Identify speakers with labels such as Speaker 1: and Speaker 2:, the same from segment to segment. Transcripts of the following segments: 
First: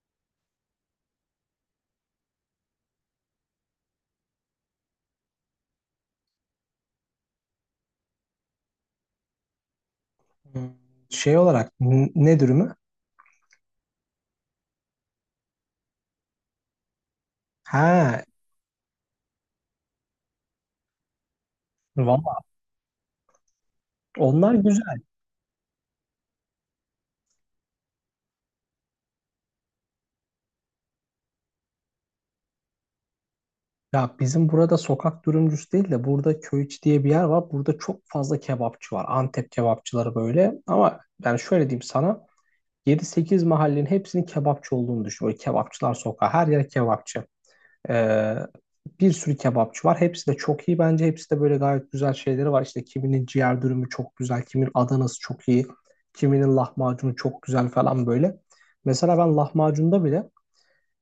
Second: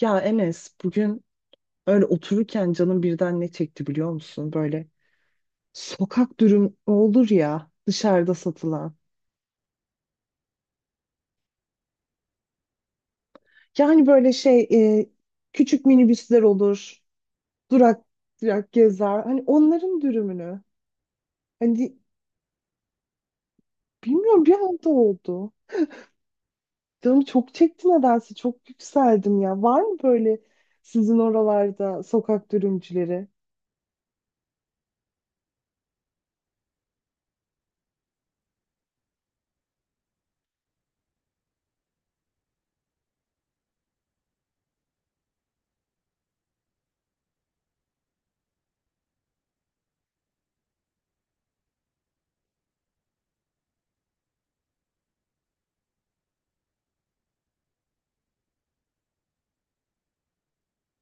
Speaker 1: Ya Enes bugün öyle otururken canım birden ne çekti biliyor musun? Böyle sokak dürüm olur ya dışarıda satılan.
Speaker 2: Hmm, Şey olarak ne dürümü?
Speaker 1: Yani böyle şey e, küçük minibüsler olur. Durak
Speaker 2: Ha,
Speaker 1: durak gezer. Hani onların dürümünü. Hani
Speaker 2: valla
Speaker 1: bilmiyorum bir
Speaker 2: onlar
Speaker 1: anda
Speaker 2: güzel.
Speaker 1: oldu. Canım çok çekti nedense çok yükseldim ya. Var mı böyle sizin oralarda sokak dürümcüleri?
Speaker 2: Ya bizim burada sokak dürümcüsü değil de burada Köyiç diye bir yer var. Burada çok fazla kebapçı var. Antep kebapçıları böyle. Ama ben şöyle diyeyim sana. Yedi sekiz mahallenin hepsinin kebapçı olduğunu düşün. Böyle kebapçılar sokağı. Her yer kebapçı. Ee, Bir sürü kebapçı var. Hepsi de çok iyi bence. Hepsi de böyle gayet güzel şeyleri var. İşte kiminin ciğer dürümü çok güzel, kiminin Adanası çok iyi, kiminin lahmacunu çok güzel falan böyle. Mesela ben lahmacunda bile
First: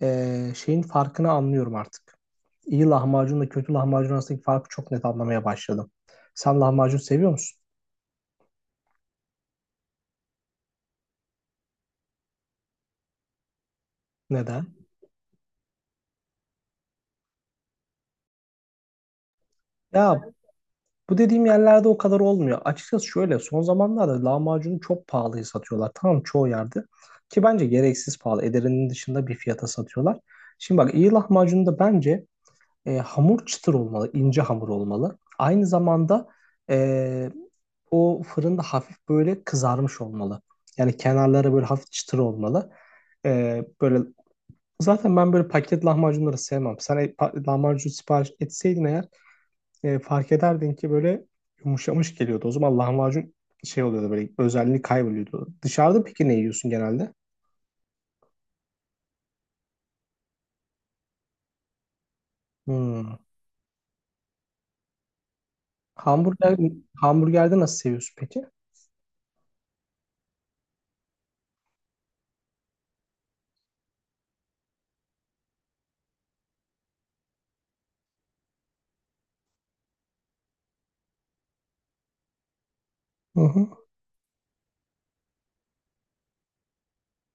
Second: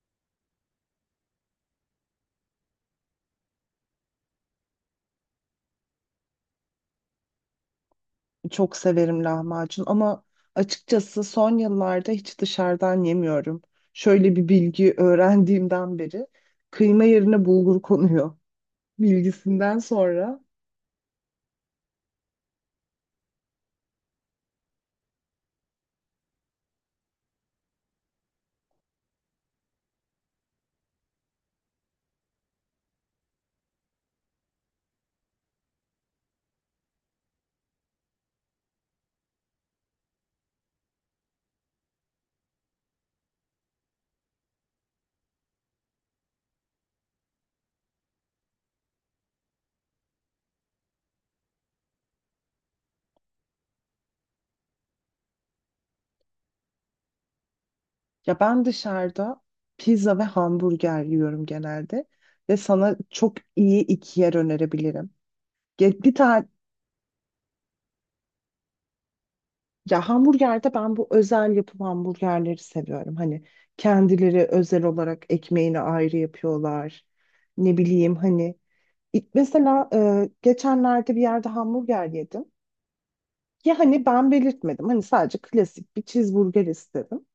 Speaker 2: şeyin farkını anlıyorum artık. İyi lahmacunla kötü lahmacun arasındaki farkı çok net anlamaya başladım. Sen lahmacun seviyor musun?
Speaker 1: Çok severim lahmacun ama açıkçası son yıllarda hiç dışarıdan yemiyorum. Şöyle bir
Speaker 2: Neden?
Speaker 1: bilgi öğrendiğimden beri kıyma yerine bulgur konuyor bilgisinden
Speaker 2: Ya
Speaker 1: sonra.
Speaker 2: bu dediğim yerlerde o kadar olmuyor. Açıkçası şöyle son zamanlarda lahmacunu çok pahalıya satıyorlar. Tamam çoğu yerde. Ki bence gereksiz pahalı. Ederinin dışında bir fiyata satıyorlar. Şimdi bak iyi lahmacun da bence hamur çıtır olmalı. İnce hamur olmalı. Aynı zamanda e, o fırında hafif böyle kızarmış olmalı. Yani kenarları böyle hafif çıtır olmalı. Böyle zaten ben böyle paket lahmacunları sevmem. Sen lahmacun sipariş etseydin eğer fark ederdin ki böyle yumuşamış geliyordu. O zaman lahmacun şey oluyordu böyle, özelliği kayboluyordu. Dışarıda peki ne yiyorsun genelde?
Speaker 1: Ya ben dışarıda pizza ve hamburger yiyorum genelde ve sana
Speaker 2: Hmm.
Speaker 1: çok iyi iki yer önerebilirim. Bir tane
Speaker 2: Hamburger, hamburgerde nasıl seviyorsun peki?
Speaker 1: ya hamburgerde ben bu özel yapım hamburgerleri seviyorum. Hani kendileri özel olarak ekmeğini ayrı yapıyorlar. Ne bileyim hani mesela geçenlerde bir yerde hamburger yedim.
Speaker 2: Hı
Speaker 1: Ya
Speaker 2: hı,
Speaker 1: hani ben belirtmedim. Hani sadece klasik bir cheeseburger istedim.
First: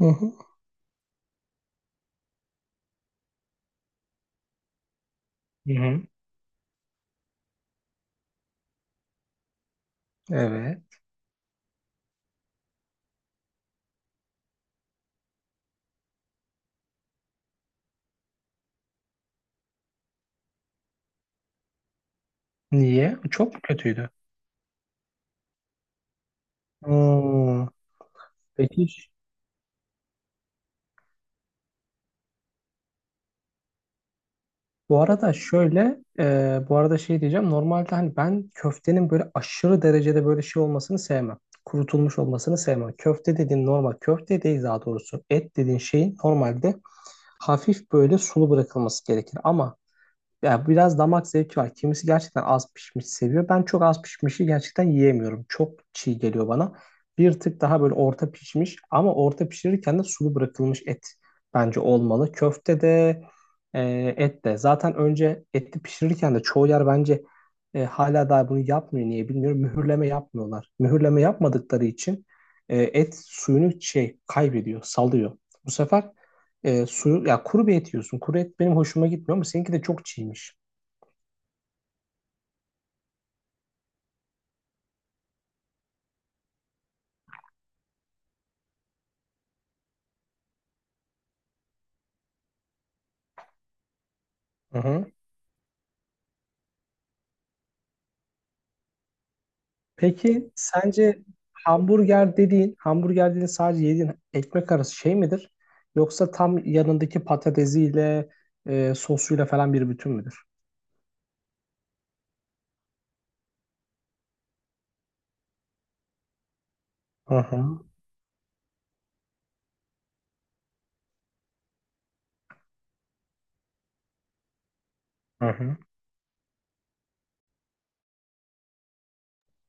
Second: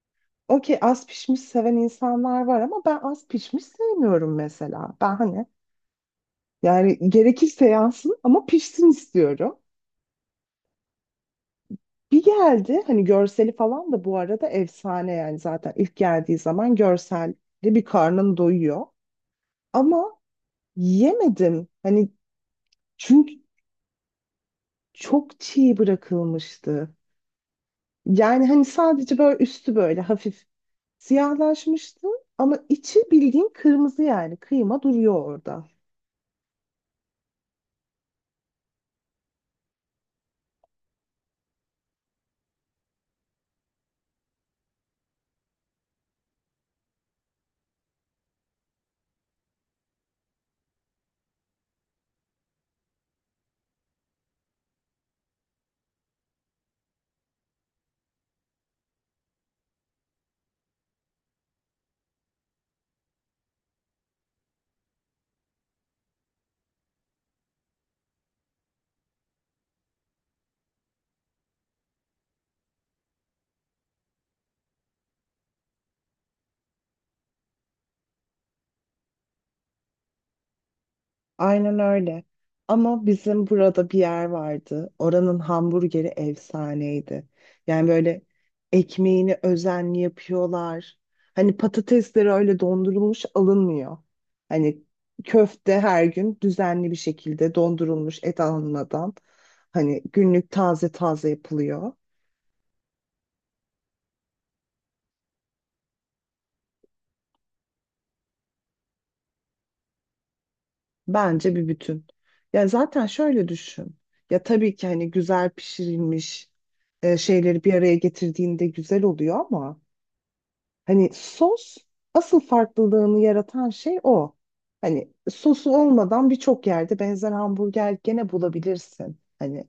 Speaker 2: hı hı.
Speaker 1: Okey, az pişmiş seven insanlar var ama ben az pişmiş sevmiyorum mesela. Ben hani
Speaker 2: Hı hı.
Speaker 1: yani gerekirse yansın ama pişsin istiyorum.
Speaker 2: Evet.
Speaker 1: Bir geldi, hani görseli falan da bu arada efsane, yani zaten ilk geldiği zaman görselde bir karnın doyuyor. Ama yemedim. Hani
Speaker 2: Niye?
Speaker 1: çünkü
Speaker 2: Çok mu kötüydü?
Speaker 1: çok çiğ bırakılmıştı.
Speaker 2: Hmm.
Speaker 1: Yani hani
Speaker 2: Peki
Speaker 1: sadece böyle üstü böyle hafif siyahlaşmıştı ama içi bildiğin kırmızı, yani kıyma
Speaker 2: bu
Speaker 1: duruyor
Speaker 2: arada
Speaker 1: orada.
Speaker 2: şöyle, bu arada şey diyeceğim. Normalde hani ben köftenin böyle aşırı derecede böyle şey olmasını sevmem. Kurutulmuş olmasını sevmem. Köfte dediğin normal, köfte değil daha doğrusu. Et dediğin şeyin normalde hafif böyle sulu bırakılması gerekir. Ama ya biraz damak zevki var. Kimisi gerçekten az pişmiş seviyor. Ben çok az pişmişi gerçekten yiyemiyorum. Çok çiğ geliyor bana. Bir tık daha böyle orta pişmiş ama orta pişirirken de sulu bırakılmış et bence olmalı. Köfte de e, et de. Zaten önce eti pişirirken de çoğu yer bence hala daha bunu yapmıyor. Niye bilmiyorum. Mühürleme yapmıyorlar. Mühürleme yapmadıkları için et suyunu şey kaybediyor, salıyor. Bu sefer suyu ya kuru bir et yiyorsun. Kuru et benim hoşuma gitmiyor ama seninki de çok çiğmiş.
Speaker 1: Aynen öyle. Ama bizim burada bir yer vardı. Oranın hamburgeri efsaneydi. Yani böyle ekmeğini özenli yapıyorlar. Hani patatesleri öyle dondurulmuş alınmıyor.
Speaker 2: Hı
Speaker 1: Hani
Speaker 2: hı.
Speaker 1: köfte her gün düzenli bir şekilde dondurulmuş et alınmadan. Hani günlük
Speaker 2: Peki
Speaker 1: taze
Speaker 2: sence
Speaker 1: taze yapılıyor.
Speaker 2: hamburger dediğin, hamburger dediğin sadece yediğin ekmek arası şey midir? Yoksa tam yanındaki patatesiyle, sosuyla falan bir bütün müdür?
Speaker 1: Bence bir bütün. Ya zaten şöyle düşün. Ya tabii ki hani güzel pişirilmiş
Speaker 2: Hı
Speaker 1: şeyleri bir
Speaker 2: hı.
Speaker 1: araya getirdiğinde güzel oluyor ama hani sos asıl farklılığını yaratan şey o. Hani
Speaker 2: Hı
Speaker 1: sosu
Speaker 2: hı.
Speaker 1: olmadan birçok yerde benzer hamburger gene bulabilirsin. Hani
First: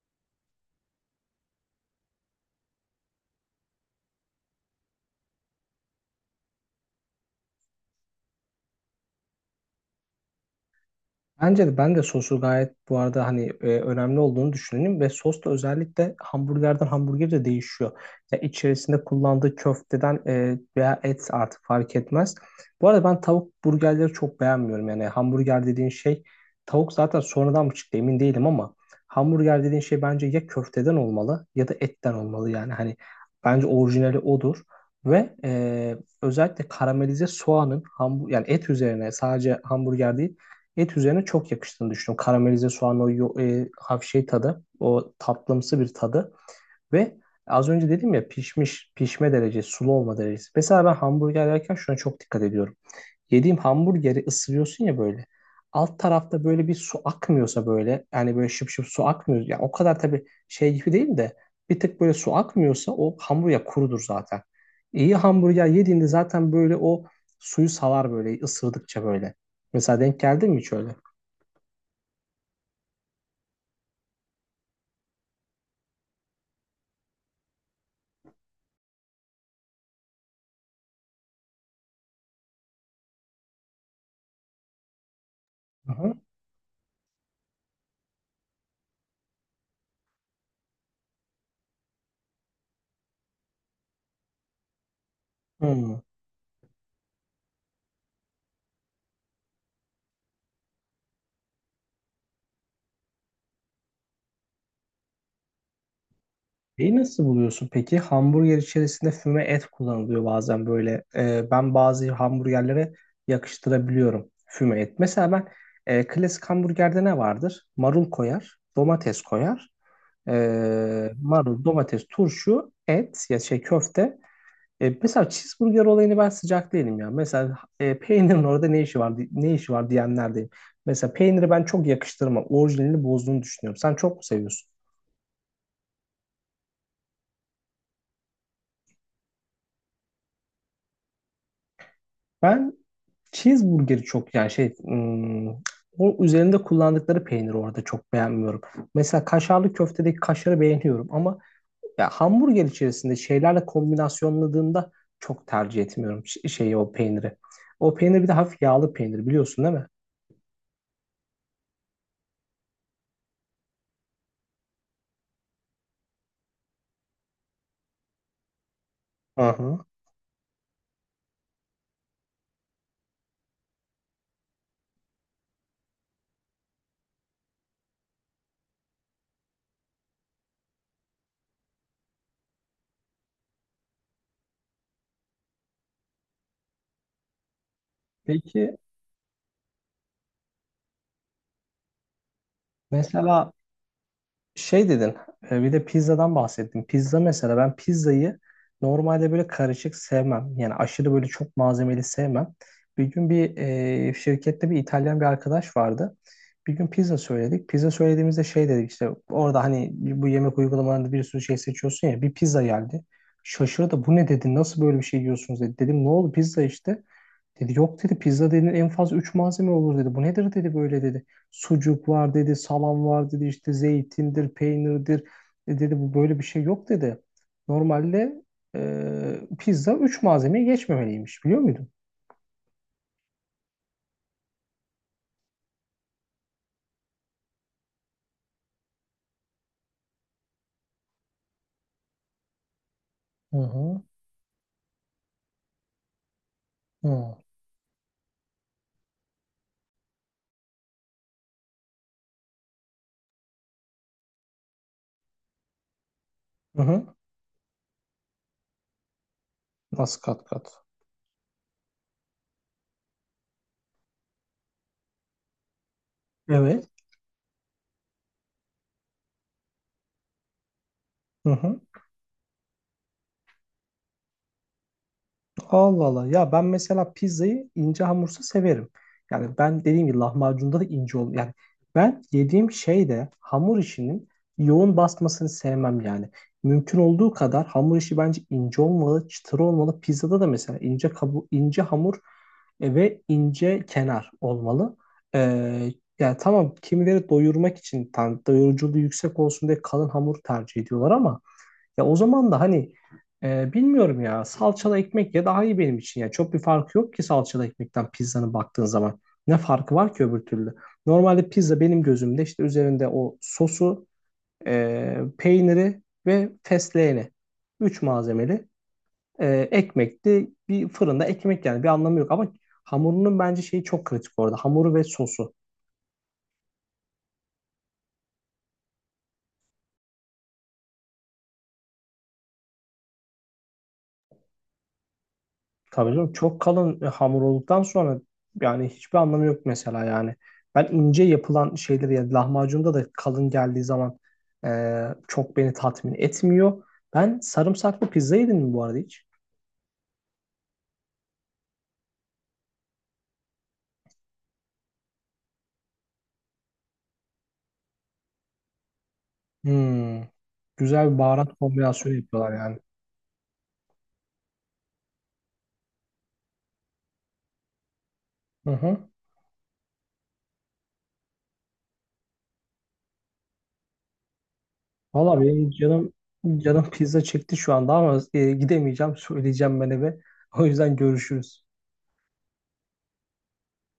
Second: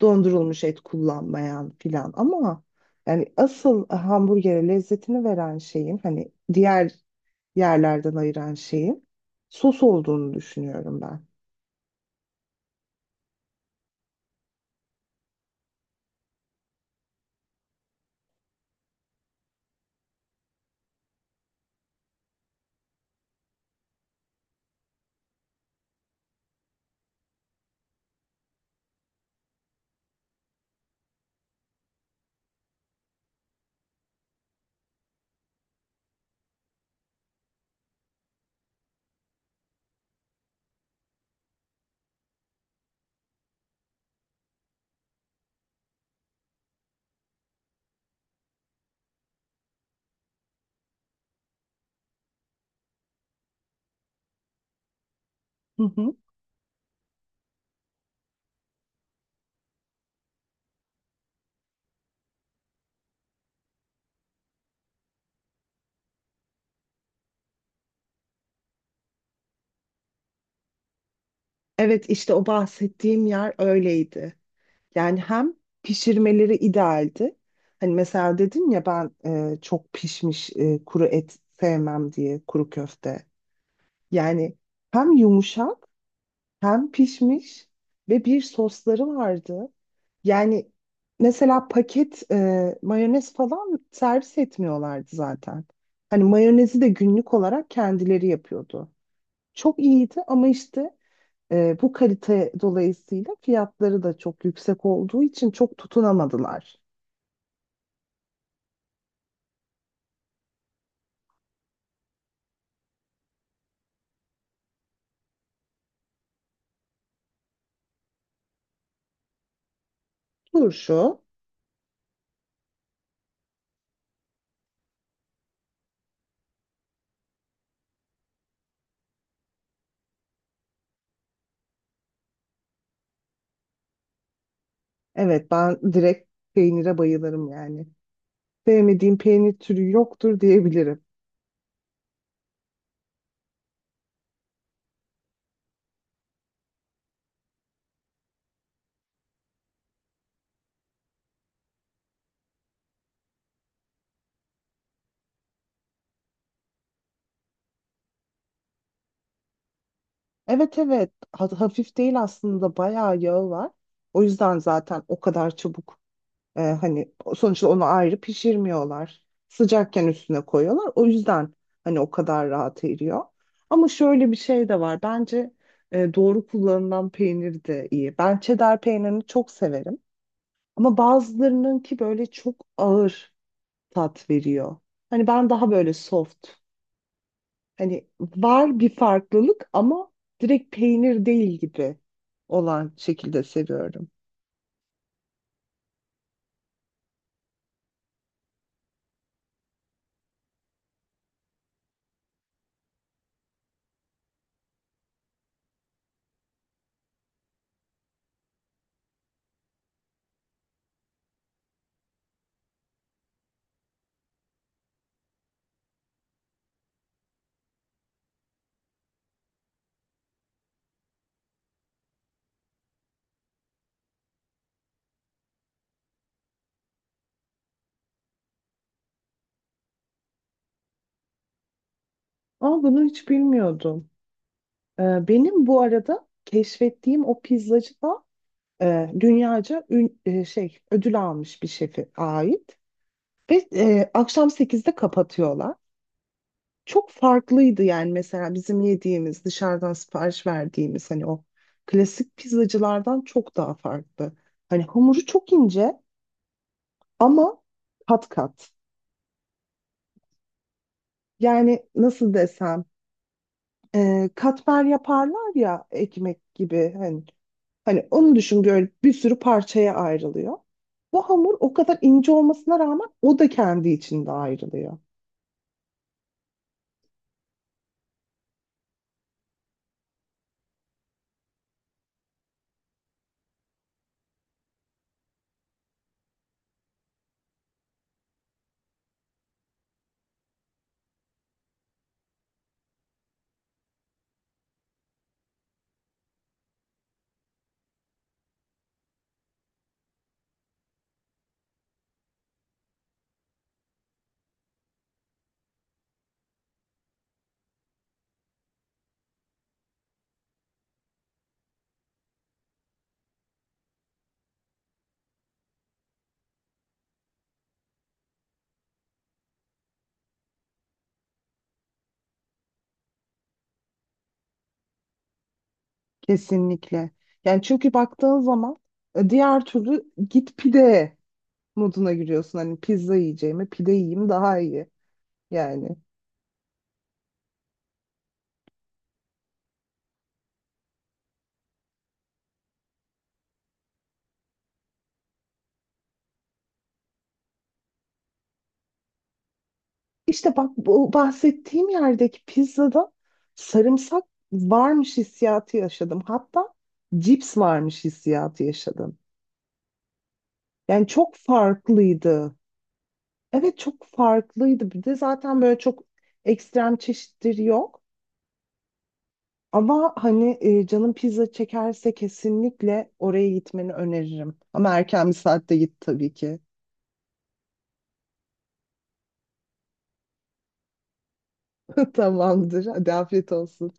Speaker 1: dondurulmuş et kullanmayan filan ama yani asıl hamburgere lezzetini veren şeyin, hani diğer yerlerden ayıran şeyin sos olduğunu düşünüyorum ben.
Speaker 2: Bence de ben de sosu gayet bu arada hani önemli olduğunu düşünüyorum ve sos da özellikle hamburgerden hamburger de değişiyor. Ya içerisinde kullandığı köfteden veya et artık fark etmez. Bu arada ben tavuk burgerleri çok beğenmiyorum. Yani hamburger dediğin şey tavuk zaten sonradan mı çıktı emin değilim, ama hamburger dediğin şey bence ya köfteden olmalı ya da etten olmalı, yani hani bence orijinali odur. Ve özellikle karamelize soğanın yani et üzerine sadece hamburger değil, et üzerine çok yakıştığını düşünüyorum. Karamelize soğan o hafif şey tadı, o tatlımsı bir tadı ve az önce dedim ya pişmiş, pişme derecesi, sulu olma derecesi. Mesela ben hamburger yerken şuna çok dikkat ediyorum. Yediğim hamburgeri ısırıyorsun ya böyle.
Speaker 1: Hı
Speaker 2: Alt
Speaker 1: hı.
Speaker 2: tarafta böyle bir su akmıyorsa böyle, yani böyle şıp şıp su akmıyor. Yani o kadar tabii şey gibi değil de bir tık böyle su akmıyorsa o hamburger kurudur zaten. İyi hamburger yediğinde zaten böyle o suyu salar böyle ısırdıkça böyle. Mesela denk geldi mi hiç öyle?
Speaker 1: Evet, işte o bahsettiğim yer öyleydi. Yani hem pişirmeleri idealdi. Hani mesela dedim ya ben çok pişmiş kuru et sevmem diye, kuru köfte. Yani hem yumuşak,
Speaker 2: Aha.
Speaker 1: hem pişmiş ve bir sosları vardı. Yani mesela paket mayonez falan servis etmiyorlardı zaten.
Speaker 2: Hmm.
Speaker 1: Hani mayonezi de günlük olarak kendileri yapıyordu. Çok iyiydi ama işte bu kalite dolayısıyla fiyatları da çok yüksek olduğu için çok tutunamadılar.
Speaker 2: Şeyi nasıl buluyorsun peki? Hamburger içerisinde füme et kullanılıyor bazen böyle. Ben bazı hamburgerlere yakıştırabiliyorum füme et. Mesela ben klasik hamburgerde ne vardır? Marul koyar, domates koyar.
Speaker 1: Turşu,
Speaker 2: Marul, domates, turşu, et ya şey köfte. Mesela cheeseburger olayını ben sıcak değilim ya. Mesela peynirin orada ne işi var ne işi var diyenlerdeyim. Mesela peyniri ben çok yakıştırmam. Orijinalini bozduğunu düşünüyorum. Sen çok mu seviyorsun?
Speaker 1: evet, ben direkt peynire bayılırım yani. Sevmediğim peynir türü yoktur diyebilirim.
Speaker 2: Ben cheeseburgeri çok yani şey o üzerinde kullandıkları peyniri orada çok beğenmiyorum. Mesela kaşarlı köftedeki kaşarı beğeniyorum ama ya hamburger içerisinde şeylerle kombinasyonladığında çok tercih etmiyorum şeyi, o peyniri. O peynir bir de hafif yağlı peynir biliyorsun değil mi?
Speaker 1: Evet, evet. Hafif değil aslında, bayağı yağı var. O yüzden zaten o kadar çabuk. Hani sonuçta onu ayrı pişirmiyorlar.
Speaker 2: Aha.
Speaker 1: Sıcakken üstüne koyuyorlar. O yüzden hani o kadar rahat eriyor. Ama şöyle bir şey de var. Bence doğru kullanılan peynir de iyi. Ben cheddar peynirini çok severim. Ama bazılarının ki böyle çok ağır tat veriyor. Hani ben daha böyle soft. Hani
Speaker 2: Peki
Speaker 1: var bir farklılık ama direkt peynir değil gibi olan şekilde
Speaker 2: mesela
Speaker 1: seviyorum.
Speaker 2: şey dedin, bir de pizzadan bahsettin. Pizza mesela, ben pizzayı normalde böyle karışık sevmem. Yani aşırı böyle çok malzemeli sevmem. Bir gün bir şirkette bir İtalyan bir arkadaş vardı. Bir gün pizza söyledik. Pizza söylediğimizde şey dedik işte, orada hani bu yemek uygulamalarında bir sürü şey seçiyorsun ya, bir pizza geldi. Şaşırdı, bu ne dedi, nasıl böyle bir şey yiyorsunuz dedi. Dedim ne oldu, pizza işte. Dedi yok dedi, pizza dedi en fazla 3 malzeme olur dedi. Bu nedir dedi böyle dedi. Sucuk var dedi, salam var dedi, işte zeytindir, peynirdir. E dedi, bu böyle bir şey yok dedi. Normalde pizza üç malzemeyi geçmemeliymiş, biliyor muydun?
Speaker 1: Ama bunu hiç bilmiyordum. Benim bu arada keşfettiğim o pizzacı da dünyaca şey, ödül almış bir şefe ait.
Speaker 2: Hı
Speaker 1: Ve
Speaker 2: hı.
Speaker 1: akşam 8'de kapatıyorlar.
Speaker 2: Hı
Speaker 1: Çok
Speaker 2: hı.
Speaker 1: farklıydı yani, mesela bizim yediğimiz, dışarıdan sipariş verdiğimiz hani o klasik pizzacılardan çok daha farklı. Hani hamuru çok ince
Speaker 2: Hı.
Speaker 1: ama kat kat.
Speaker 2: Nasıl kat kat?
Speaker 1: Yani nasıl desem, katmer yaparlar ya ekmek
Speaker 2: Evet.
Speaker 1: gibi, hani hani onu düşün, böyle bir sürü parçaya ayrılıyor. Bu
Speaker 2: Hı
Speaker 1: hamur o
Speaker 2: hı.
Speaker 1: kadar ince olmasına rağmen o da kendi içinde ayrılıyor.
Speaker 2: Allah Allah. Ya ben mesela pizzayı ince hamursa severim. Yani ben dediğim gibi lahmacunda da ince ol. Yani ben yediğim şeyde hamur işinin yoğun basmasını sevmem yani. Mümkün olduğu kadar hamur işi bence ince olmalı, çıtır olmalı. Pizzada da mesela ince ince hamur ve ince kenar olmalı. Ee, Yani tamam, kimileri doyurmak için tam doyuruculuğu yüksek olsun diye kalın hamur tercih ediyorlar ama ya o zaman da hani bilmiyorum ya, salçalı ekmek ya daha iyi benim için ya. Çok bir farkı yok ki salçalı ekmekten pizzanın, baktığın zaman. Ne farkı var ki öbür türlü? Normalde pizza benim gözümde işte üzerinde o sosu, peyniri ve fesleğeni. Üç malzemeli. Ekmekti. Bir fırında ekmek yani, bir anlamı yok ama hamurunun bence şeyi çok kritik orada. Hamuru ve sosu.
Speaker 1: Kesinlikle. Yani çünkü baktığın zaman diğer türlü git pide moduna giriyorsun. Hani pizza yiyeceğime pide yiyeyim daha iyi. Yani
Speaker 2: Tabii canım, çok kalın hamur olduktan sonra yani hiçbir anlamı yok mesela yani. Ben ince yapılan şeyleri, ya lahmacunda da kalın geldiği zaman çok beni tatmin etmiyor. Ben sarımsaklı pizza yedim mi bu arada hiç?
Speaker 1: işte bak, bu bahsettiğim yerdeki pizzada sarımsak varmış hissiyatı yaşadım. Hatta cips varmış hissiyatı yaşadım.
Speaker 2: Hmm.
Speaker 1: Yani
Speaker 2: Güzel bir
Speaker 1: çok
Speaker 2: baharat kombinasyonu yapıyorlar
Speaker 1: farklıydı.
Speaker 2: yani.
Speaker 1: Evet, çok farklıydı. Bir de zaten böyle çok ekstrem çeşitleri yok.
Speaker 2: Hı hı.
Speaker 1: Ama hani canın pizza çekerse kesinlikle oraya gitmeni öneririm. Ama erken bir
Speaker 2: Valla benim
Speaker 1: saatte git
Speaker 2: canım
Speaker 1: tabii ki.
Speaker 2: canım pizza çekti şu anda ama gidemeyeceğim. Söyleyeceğim ben eve. O yüzden görüşürüz.
Speaker 1: Tamamdır. Hadi afiyet olsun.